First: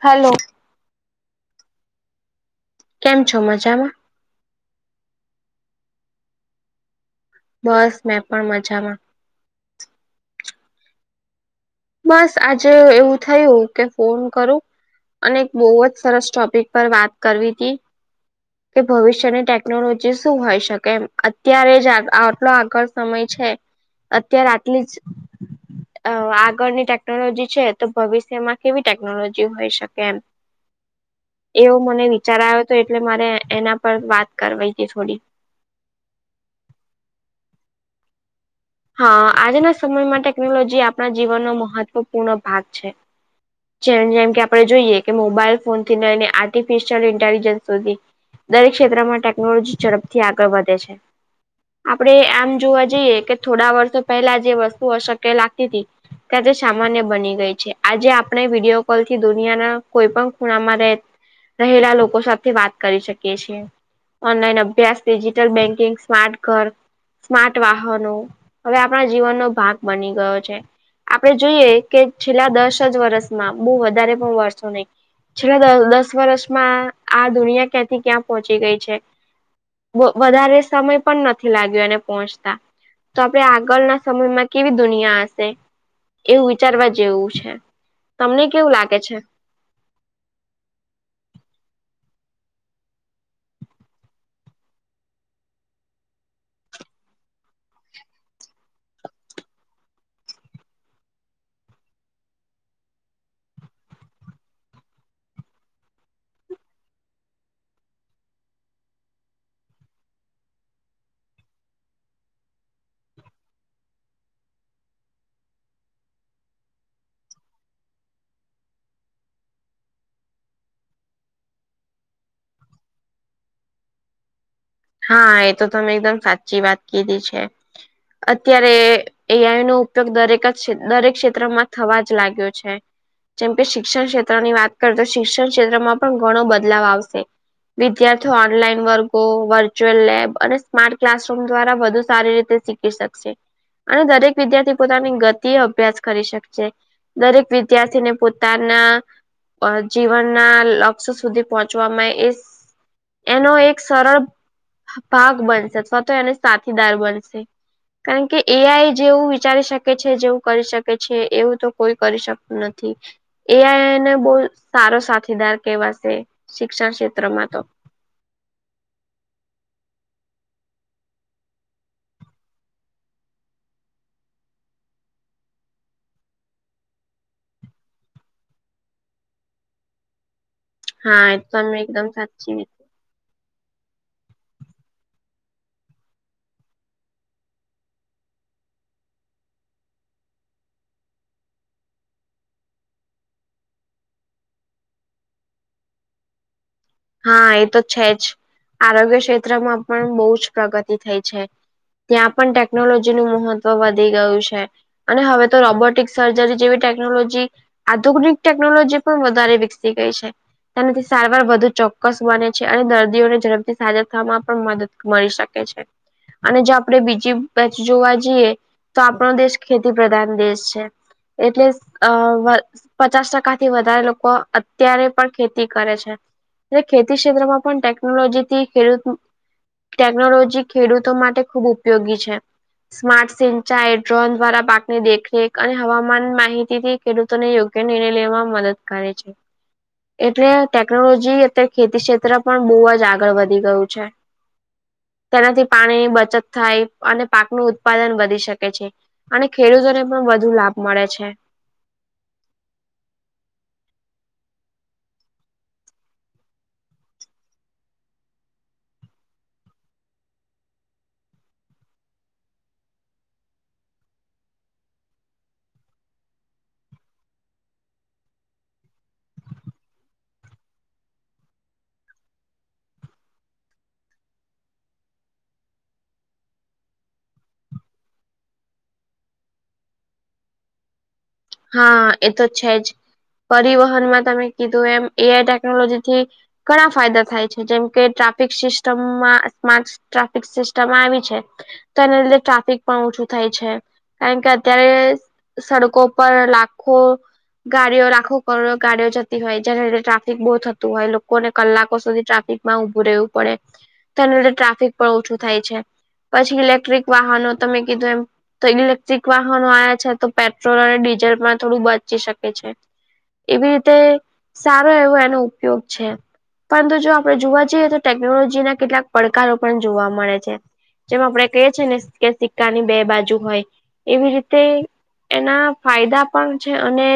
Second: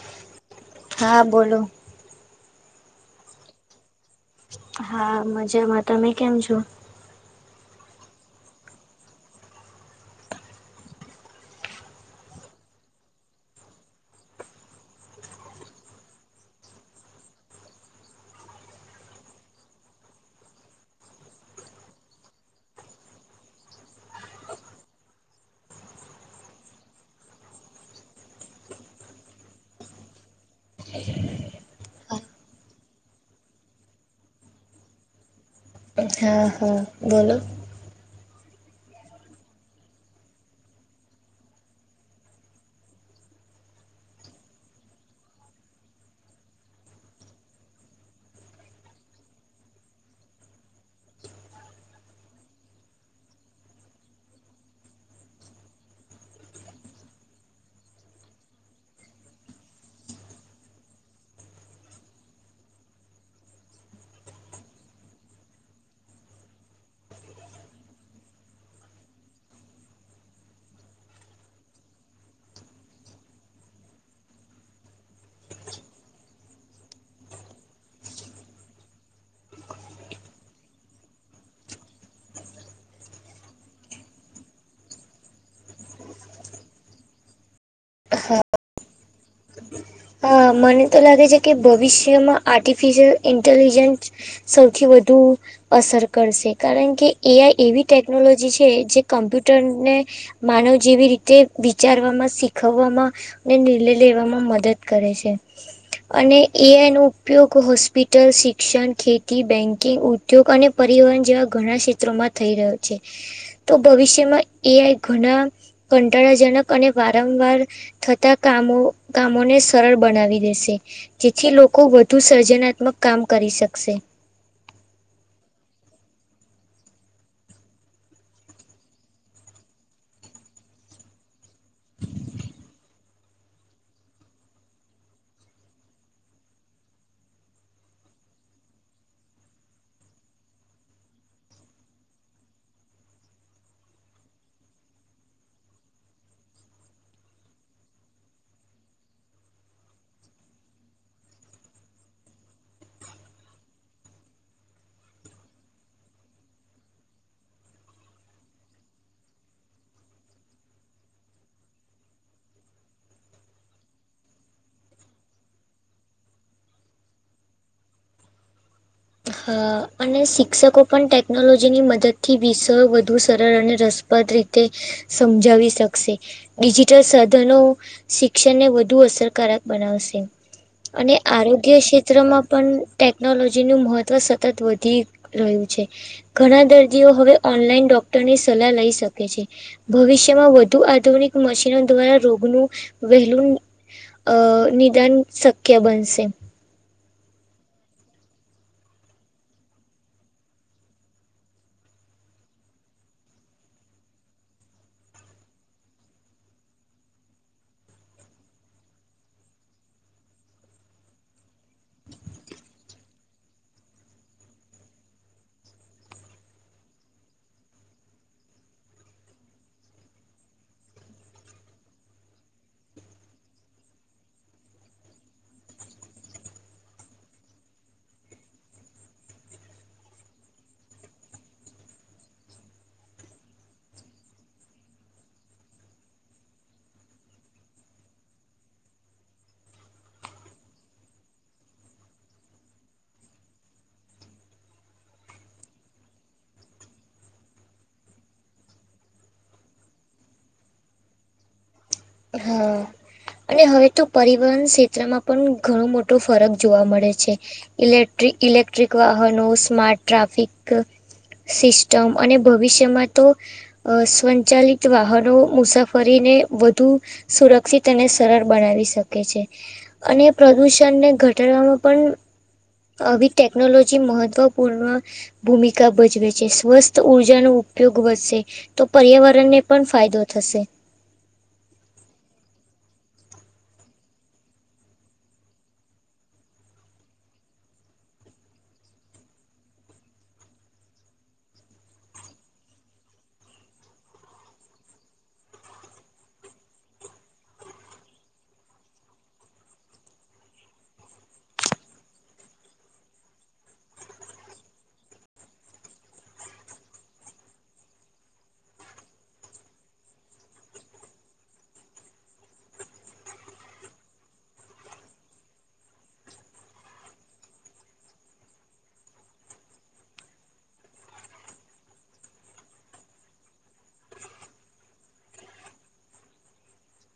Hello. હા, બોલો. કેમ છો? મજામાં? હા, મજામાં. તમે કેમ છો? બસ મેં પણ મજામાં. બસ આજે એવ એવું થયું, કે ફોન કરું. અને એક બહુ જ સરસ ટોપિક પર વાત કરવી તી. કે ભવિષ્યની ટેકનોલોજી શું હોય શકે એમ. અત્યારે જ આગ આટલો આગળ સમય છે, અત્યારે આટલી જ અહ આગ ગળની ટેકનોલોજી છે, તો ભવિષ્યમાં કેવી ટેકનોલોજી હોય શકે એમ. [inaudible] એવું મને વિચાર આયો તો, એટલે મારે એના પર વાત કરવી તી થોડી. હા, હા, બોલો. હા. આજના સમયમાં ટેકનોલોજી આપણા જીવનનો મહત્વપૂર્ણ ભાગ છે. જેમ-જેમ કે આપણે જોઈએ, કે મોબાઈલ ફોન થી લઈને આર્ટિફિશિયલ ઇન્ટેલિજન્સ સુધી દરેક ક્ષેત્રમાં ટેકનોલોજી ઝડપથી આગળ વધે છે. આપણે આમ જોવા જઈએ, કે થોડા વર્ષો પહેલા જે વસ્તુ અશક્ય લાગતી તી તે આજે સામાન્ય બની ગઈ છે. આજે આપણે વિડીયો કોલ થી દુનિયાના કોઈપણ ખૂણામાં રહેત રહેલા લોકો સાથે વાત કરી શકીએ છીએ. ઓનલાઈન અભ્યાસ, ડિજિટલ બેન્કિંગ, સ્માર્ટ ઘર, સ્માર્ટ વાહનો હવે આપણા જીવનનો ભાગ બની ગયો છે. આપણે જોઈએ, કે છેલ્લા દસ જ વર્ષમાં બહુ વધારે પણ વરસો નહીં. છેલ્લા દહ દસ વર્ષમાં આ દુનિયા ક્યાંથી ક્યાં પહોંચી ગઈ છે. બ વધારે સમય પણ નથી લાગ્યો એને પહોંચતા. તો આપણે આગળના સમયમાં કેવી દુનિયા હશે, એવું વિચારવા જેવું છે. હા તમને કેવું લાગે છે? હા. મને તો લાગે છે, કે ભવિષ્યમાં આર્ટિફિશિયલ ઇન્ટેલિજન્સ સૌથી વધુ અસર કરશે. કારણ કે, એ આઈ એવી ટેકનોલોજી છે જે કમ્પ્યુટરને માનવ જેવી રીતે વિચારવામાં, શીખવવામાં ને નિર્ણય લેવામાં મદદ કરે છે. અને એ આઈ નો ઉપયોગ હોસ્પિટલ, શિક્ષણ, ખેતી, બેન્કિંગ, ઉધ દ્યોગ અને પરિવહન જેવા ઘણા ક્ષેત્રોમાં થઈ રહ્યો છે. તો ભવિષ્યમાં એ આઈ ઘના કંટાળાજનક અને વારંવાર થતા કામો-કામોને સ સરળ બનાવી દેશે. જેથી લોકો વધુ સર્જનાત્મક કામ કરી શકશે. હા. એ તો તમે એકદમ સાચી વાત કીધી છે. અત્યારે એ આઈ નો ઉપયોગ દરેક જ દરેક ક્ષેત્રમાં થવા જ લાગ્યો છે. જેમ કે શિક્ષણ ક્ષેત્રની વાત કર, તો શિક્ષણ ક્ષેત્રમાં પણ ઘણો બદલાવ આવશે. વિદ્યાર્થીઓ ઓનલાઈન વર્ગો, વર્ચ ચ્યુઅલ લેબ અને સ્માર્ટ ક્લાસરૂમ દ્વારા વધુ સારી રીતે શીખી શકશે. અને દરેક વિદ્યાર્થી પોતાની ગતિએ અભ્યાસ કરી શકશે. દરેક વિદ્યાર્થીને પોતાના... અ જીવનના લક્ષ્ય સુધી પહોંચવામાં એ... એનો એક સરળ. ભાગ બનશે અથવા તો એને સાથીદાર બનશે. કારણ કે એ આઈ જેવું વિચારી શકે છે. જેવું કરી શકે છે. એવું તો કોઈ કરી શકતું નથી. એ આઈને બહુ સારો સાથીદાર કવાશે શિક્ષણ ક્ષેત્રમાં તો.. હા, અને શિક્ષકો પણ ટેકનોલોજીની મદદ થી વિષયો વધુ સરળ અને રસ રસપ્રદ વિશે સમજાવી શકશે. ડિજિટલ સાધનો શિક્ષણને વધુ અસરકારક બનાવશે. અને હા એ તો આરોગ્ય તમે એકદમ ક્ષેત્રમાં સાચી પણ ટેકનોલોજી નું મહત્વ સતત વધી રહ્યું છે. ઘણા દર્દીઓ હવે ઓનલાઈન ડોક્ટરની સલાહ લઈ શકે છે. ભવિષ્યમાં વધુ આધુનિક મશીનો દ્વારા રોગનું વહેલું અ નિદાન શક્ય બનશે. હા, એ તો છે જ આરોગ્ય ક્ષેત્રમાં પણ બહુ જ પ્રગતિ થઈ છે. ત્યાં પણ ટેકનોલોજી નું મહત્વ વધી ગયું છે. અને હવે તો રોબોટિક સર્જરી જેવી ટેકનોલોજી આધુનિક ટેકનોલોજી પણ વધારે વિકસી ગઈ છે. તેનાથી સારવાર વધુ ચોક્કસ બને છે. અને દર્દીઓને ઝડપથી સાજા થવામાં પણ મદદ મળી શકે છે.. અને જો આપણેે બીજીબાજુ જોવા જઈએ. તો આપનો દેશ ખેતી પ્રધાન દેશ છે. એટલે અ જ. પચાસ ટકા થી વધારે લોકો અત્યારે પણ ખેતી કરે છે. એટલે ખેતી ક્ષેત્રમાં પણ ટેકનોલોજી થી ખેડૂત. ટેકનોલોજી ખેડૂતો માટે ખૂબ ઉપયોગી છે. સ્માર્ટ સિંચાઈ ડ્રોન દ્વારા પાકની દેખરેખ અને હવામાન માહિતીથી. ખેડૂતોને યોગ્ય નિર્ણય લેવામાં મદદ કરે છે. એટલે ટેકનોલોજી. ખેતી ક્ષેત્ર પણ બહુ જ આગળ વધી ગયું છે. તેનાથી પાણીની બચત થાય અને પાકનું ઉત્પાદન વધી શકે છે. અને ખેડૂતોને પણ વધુ લાભ મળે છે. હા. અને હવે તો પરિવહન ક્ષેત્રમાં પણ ઘણું મોટો ફરક જોવા મળે છે. ઇલેક્ટ્રિક ઇલેક્ટ્રિક વાહનો સ્મા્ટ ટ્રાફિક સિસ્ટમ અને ભવિષ્યમાં તો. અ સ્વચાલિત વાહનો મુસાફરીને વધુ સુરક્ષિત અને સરળ બનાવી શકે છે. અને પ્રદુષણને ઘટાડવામાં પણ. અભી ટેકનોલોજી મહત્ત્વપૂર્ણ ભૂમિકા ભજવે છે, સ્વસ્થ ઉર્જાનો ઉપયોગ વધશે. તો પર્યાવરણને પણ ફાયદો થશે. હા, એ તો છે જ પરિવહનમાં તમે કીધું એમ એઆઈ ટેકનોલોજીથી ઘણા ફાયદા થાય છે. જેમ કે ટ્રાફિક સિસ્ટમમાં ટ્રાફિક સિસ્ટમ આવી છે. તો એને લીધે ટ્રાફિક પણ ઓછું થાય છે. કારણ કે અત્યારે સડકો પર લાખો. ગાડીઓ લાખો કરોડો ગાડીઓ જતી જેને લીધે ટ્રાફિક બહુ થતું હોય, લોકોને કલાકો સુધી ટ્રાફિક. માં ઉભું રહેવું પડે તેને લીધે ટ્રાફિક પણ ઓછું થાય છે. પછી ઇલેક્ટ્રિક વાહનો તમે કીધું એમ તો ઇલેક્ટ્રિક વાહનો આયા છે તો પેટ્રોલ અને ડીઝલ પણ થોડું બચી શકે છે. એવી રીતે સારો એવો એનો ઉપયોગ છે. પરંતુ જો આપડે જોવા જઈએ તો ટેકનોલોજીના કેટલાક પડકારો પણ જોવા મળે છે. જેમ આપણેે કહીએ છીએ ને કે સિક્કાની બે બાજુ હોય એવી રીતે એના ફાયદા પણ છે અને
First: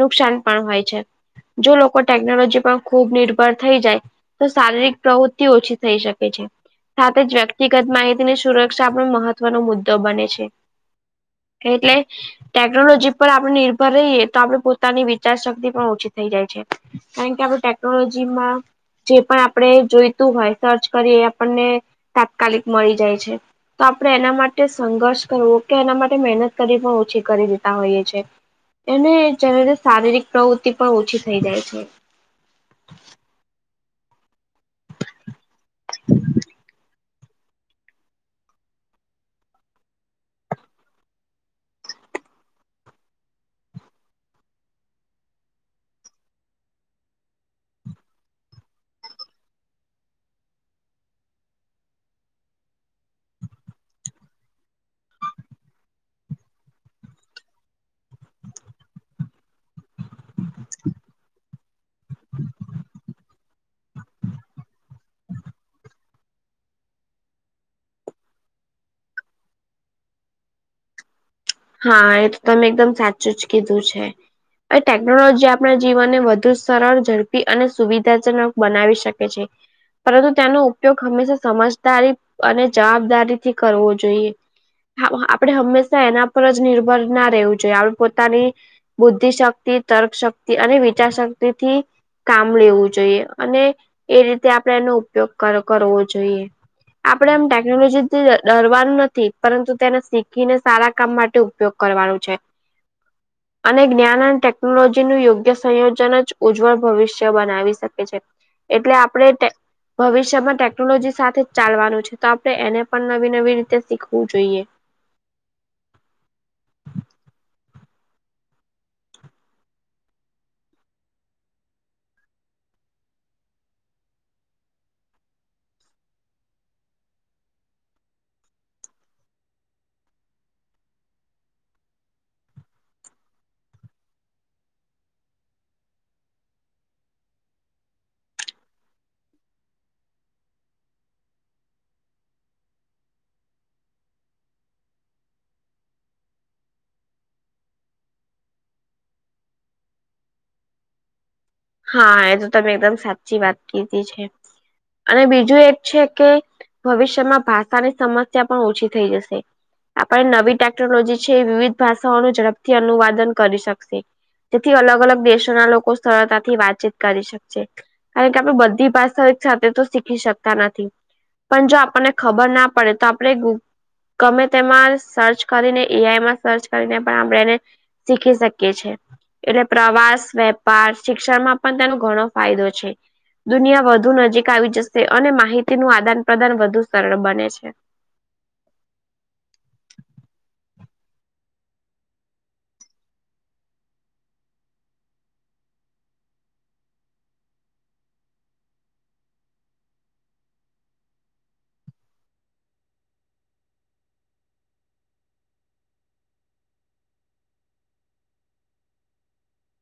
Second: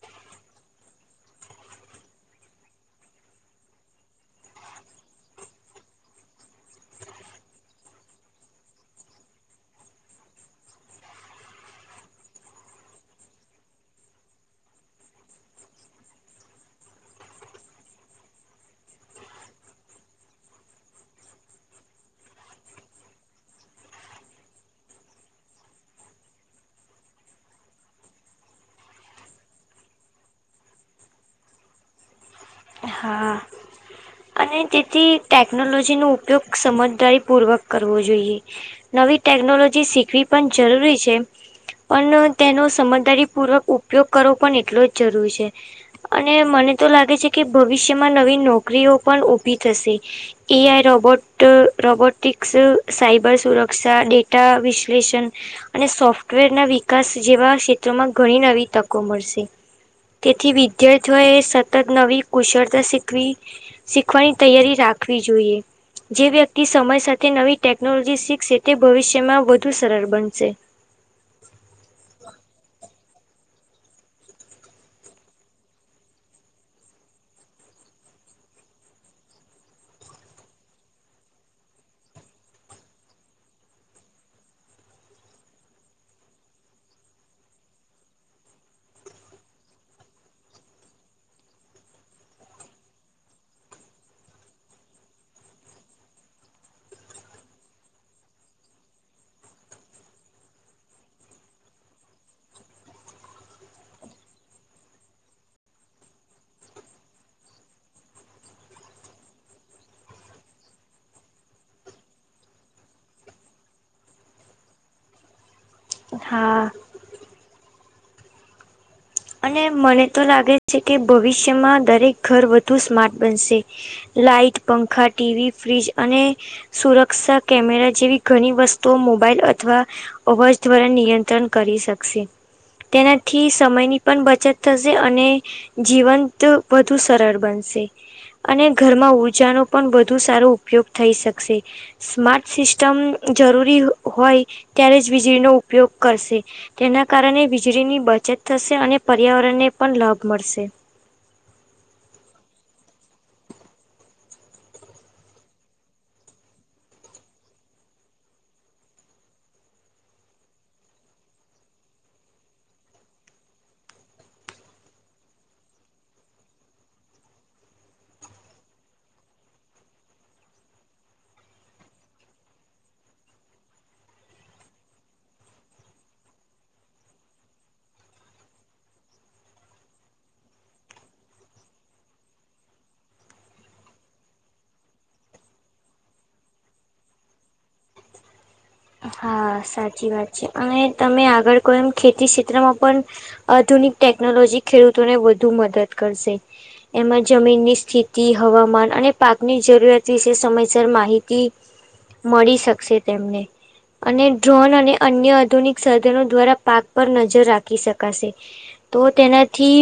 નુકસાન પણ હોય છે. જો લોકો ટેકનોલોજી પર ખૂબ નિર્ભર થઈ જાય, તો શારીરિક પ્રવૃત્તિ ઓછી થઈ શકે છે. સાથે જ વ્યક્તિગત માહિતીની સુરક્ષા પણ મહત્વનો મુદ્દો બને છે. એટલે ટેકનોલોજી પર આપ નિર્ભર રહીએ તો આપડે પોતાની વિચારશક્તિ પણ ઓછી થઈ જાય છે. કારણ કે આપણે ટેકનોલોજીમાં જે પણ આપડે જોઈતું હોય સર્ચ કરીએ એ આપણને તાત્કાલિક મળી જાય છે. તો આપડે એના માટે સંઘર્ષ કરવો ઓકે એના માટે મહેનત કરવી પણ ઓછી કરી દે તાં હોઈએ છે એને શારીરિક પ્રવૃતિ પણ ઓછી થઈ જાય છે. હા. અને તેથી ટેકનોલોજીનો ઉપયોગ સમજદારીપુર્વક કરવો જોઈએ. નવી ટેકનોલોજી શીખવી પણ જરૂરી છે. પણ તેનો સમજદારી પૂર્વકઉપયોગ કરવો પણ એટલો જ જરૂર છે. અને મને તો લાગે છે કે ભવિષ્યમાં નવી નોકરીઓ પણ ઉભી થશે. એઆઈ રોબોટ રોબોટિક્સ સાયબર સુરક્ષા ડેટા વિશ્લેષણ અને સોફ્ટવેરના વિકાસ જેવા ક્ષેત્રોમાં ઘણી નવી તકો મળશે. તેથી વિદ્યાર્થીઓએ સતત નવી કુશળતા શીખવી શીખવાની તૈયારી રાખવી જોઈએ. જે વ્યક્તિ સમય સાથે નવી ટેકનોલોજી શીખશે તે ભવિષ્યમાં વધુ સરળ બનશે. હા એ તો તમે એકદમ સાચું જ કીધું છે. આ ટેકનોલોજી આપણા જીવનને વધુ સરળ ઝડપી અને સુવિધાજનક બનાવી શકે છે. પરંતુ તેનો ઉપયોગ હંમેશા સમજદારી અને જવાબદારીથી કરવો જોઈએ. આપણે હંમેશા એના પર જ નિર્ભર ના રહેવું જોઈએ આપડે પોતાની બુદ્ધિશક્તિ, તર્કશક્તિ અને વિચારશક્તિથી કામ લેવું જોઈએ અને એ રીતે આપડે એનો ઉપયોગ કર કરવો જોઈએ. આપડે એમ ટેકનોલોજીથી ડરવાનું નથી પરંતુ તેને શીખીને સારા કામ મા ટે ઉપયોગ કરવાનું છે. અને જ્ઞાન અને ટેકનોલોજીનું યોગ્ય સંયોજન જ ઉજ્જવળ ભવિષ્ય બનાવી શકે છે. એટલે આપડે ટે ભવિષ્યમાં ટેકનોલોજી સાથે જ ચાલવાનું છે તો આપડે એને પણ નવી નવી રીતે શીખવું જોઈએ. હા. અને મને તો લાગે છે કે ભવિષ્યમાં દરેક ઘર વધુ સ્માર્ટ બનશે. લાઈટ, પંખા, ટીવી, ફ્રીજ, અને સુરક્ષા કેમેરા જેવી ઘણી વસ્તુઓ મોબાઈલ અથવા અવાજ દ્વારા નિયંત્રણ કરી શકશે તેનાથી સમયની પણ બચત થશે અને જીવંત વધુ સરળ બનશે. અને ઘરમાં ઊર્જાનો પણ વધું સારો ઉપયોગ થઈ શકશે. સ્માર્ટ સિસ્ટમ જરૂરી હોય ત્યારે જ વીજળીનો ઉપયોગ કરશે. એના કારણે વીજળી ની બચત થશે અને પર્યાવરણને પણ લાભ મળશે. હા એ તો તમે એકદમ સાચી વાત કીધી છે અને બીજું એક છે કે ભવિષ્યમાં ભાષાની સમસ્યા પણ ઓછી થઈ જશે. આપણે નવી ટેકનોલોજી છે એ વિવિધ ભાષાઓનું ઝડપથી અનુવાદન કરી શકશે. જેથી અલગ-અલગ દેશોના લોકો સરળતા થી વાતચીત કરી શકશે કારણ કે આપણે બધી ભાષાઓ સાથે તો શીખી શકતા નથી. પણ જો આપણને ખબર ના પડે તો આપલે [unintelligible] ગમે તેમાં સર્ચ કરીને એઆઈમાં સર્ચ કરીને પણ આપણે એને શીખી શકીએ છે એટલે પ્રવાસ વેપાર શિક્ષણમાં પણ તેનો ઘણો ફાયદો છે. દુનિયા વધુ નજીક આવી જશે અને માહિતીનું આદાન પ્રદાન વધુ સરળ બને છે. હા સાચી વાત છે અને તમે આગળ કોઈ આમ ખેતી ક્ષેત્રમાં પણ અધુનિક ટેકનોલોજી ખેડૂતોને વધુ મદદ કરશે. એમા જમીનની સ્થિતી હવામાન અને પાકની જરૂરિયાત વિશે સમયસર માહિતી મળી શકશે તેમને. અને ડ્રોન અને અન્ય આધુનિક સાધનો દ્વારા પાક પર નજર રાખી શકાશે. તો તેનાથી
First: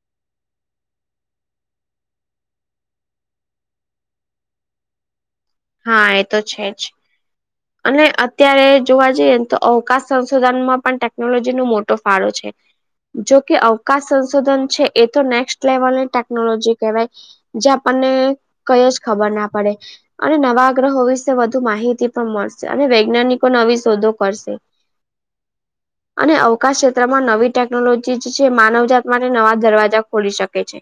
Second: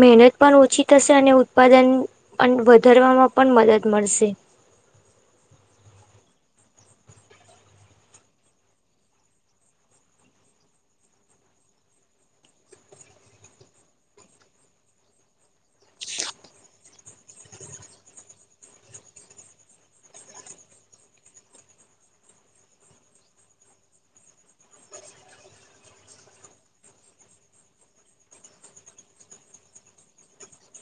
મહેનત પણ ઓછી થશે અને ઉત્પાદનન અન વધારવામાં પણ મદદ મળશે. હા એતો છેજ. અને અત્યારે જોવા જઈએ ને તો અવકાશ સંશોધનમાં પણ ટેકનોલોજી નો મોટો ફાળો છે. જોકે અવકાશ સંશોધન છે એ તો નેક્સ્ટ લેવલની ટેકનોલોજી કહેવાય. જે આપણને કંઈ જ ખબર ના પડે. અને નવા ગ્રહો વિશે વધુ માહિતી પણ મળશે અને વૈજ્ઞાનિકો નવી શોધો કરશે. અને અવકાશ ક્ષેત્રમાં નવી ટેકનોલોજી જ છે માનવજાત માટે નવા દરવાજા ખોલી શકે છે.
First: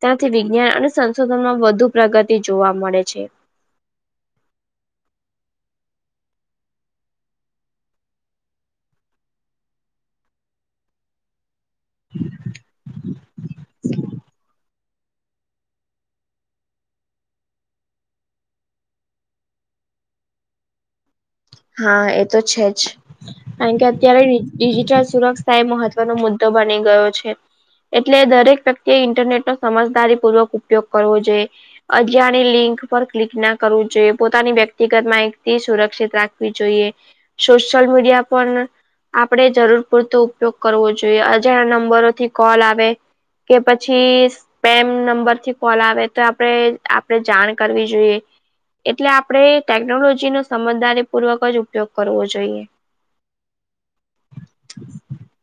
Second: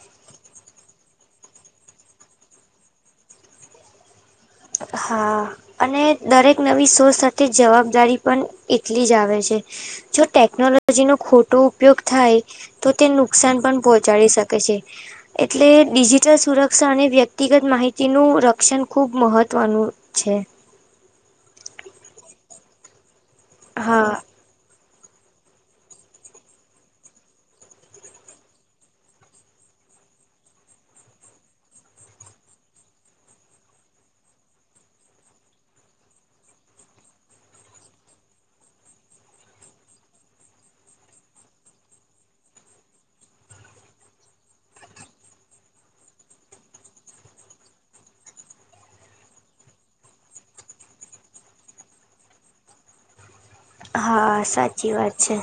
ત્યાંથી વિજ્ઞાન અને સંશોધનમાં વધુ પ્રગતિ જોવા મળે છે. હા. અને દરેક નવી શોધ સાથે જવાબદારી પન એટલી જ આવે છે. જો ટેકનોલોજી નો ખોટો ઉપયોગ થાય તો તેનું નુકસાન પણ પહોંચાડી શકે છે. એટલે ડિજિટલ સુરક્ષા અને વ્યક્તિગત માહિતીનું રક્ષણ ખૂબ મહત્ત ત્વ નુ છે. હા એતો છે જ કારણ કે હા અત્યારે ડિજિટલ સુરક્ષા એ મહત્વનો મુદ્દો બની ગયો છે. એટલે દરેક વ્યક્તિએ ઇન્ટરનેટ નો સમજદારીપૂર્વક ઉપયોગ કરવો જોઈએ. અજાણી લિંક પર ક્લિક ના કરવું જોઈએ પોતાની વ્યક્તિગત માહિતી સુરક્ષિત રાખવી જોઈએ સોશિયલ મીડિયા [unintelligible] આપણે જરૂર પૂરતો ઉપયોગ કરવો જોઈએ અજાણ્યા નંબરોથી કોલ આવે કે પછી [unintelligible] સ્પેમ નંબરથી કોલ આવે તો આપણે આપણે જાણ કરવી જોઈએ. એટલે આપણે ટેકનોલોજી નો સમજદારી પૂર્વક જ ઉપયોગ જોઈએ. હા સાચી વાત છે.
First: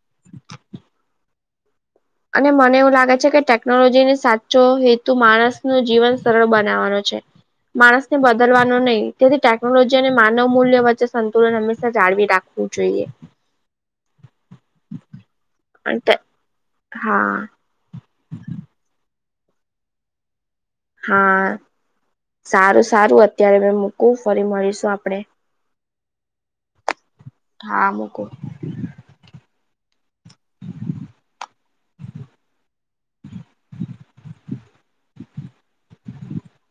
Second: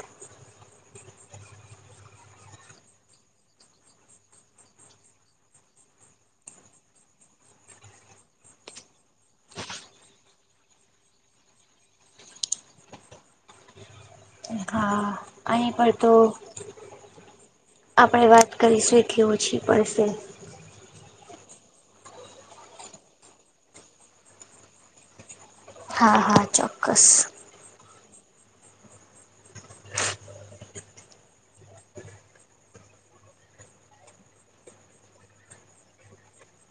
અને મને એવું લાગે છે કે ટેકનોલોજીને સાચો હેતુ માણસ નુ જીવન સરળ બનાવવાનો છે. માણસ ને બદલવાનો નઈ તેથી ટેકનોલોજી અને માનવ મૂલ્ય વચ્ચે સંતુલન હંમેશા જાળવી રાખ વુ જોઈએ, હા અહીં પર તો હા આપડે વાત કરીશું, કે ઓછી પડશે, હા સારું સારું અત્યારે મે મૂકું ફરી મળીશું આપડે, હા હા ચોક્કસ હા મૂકુ [inaudible] [unintelligible] [inaudible] [unintelligible]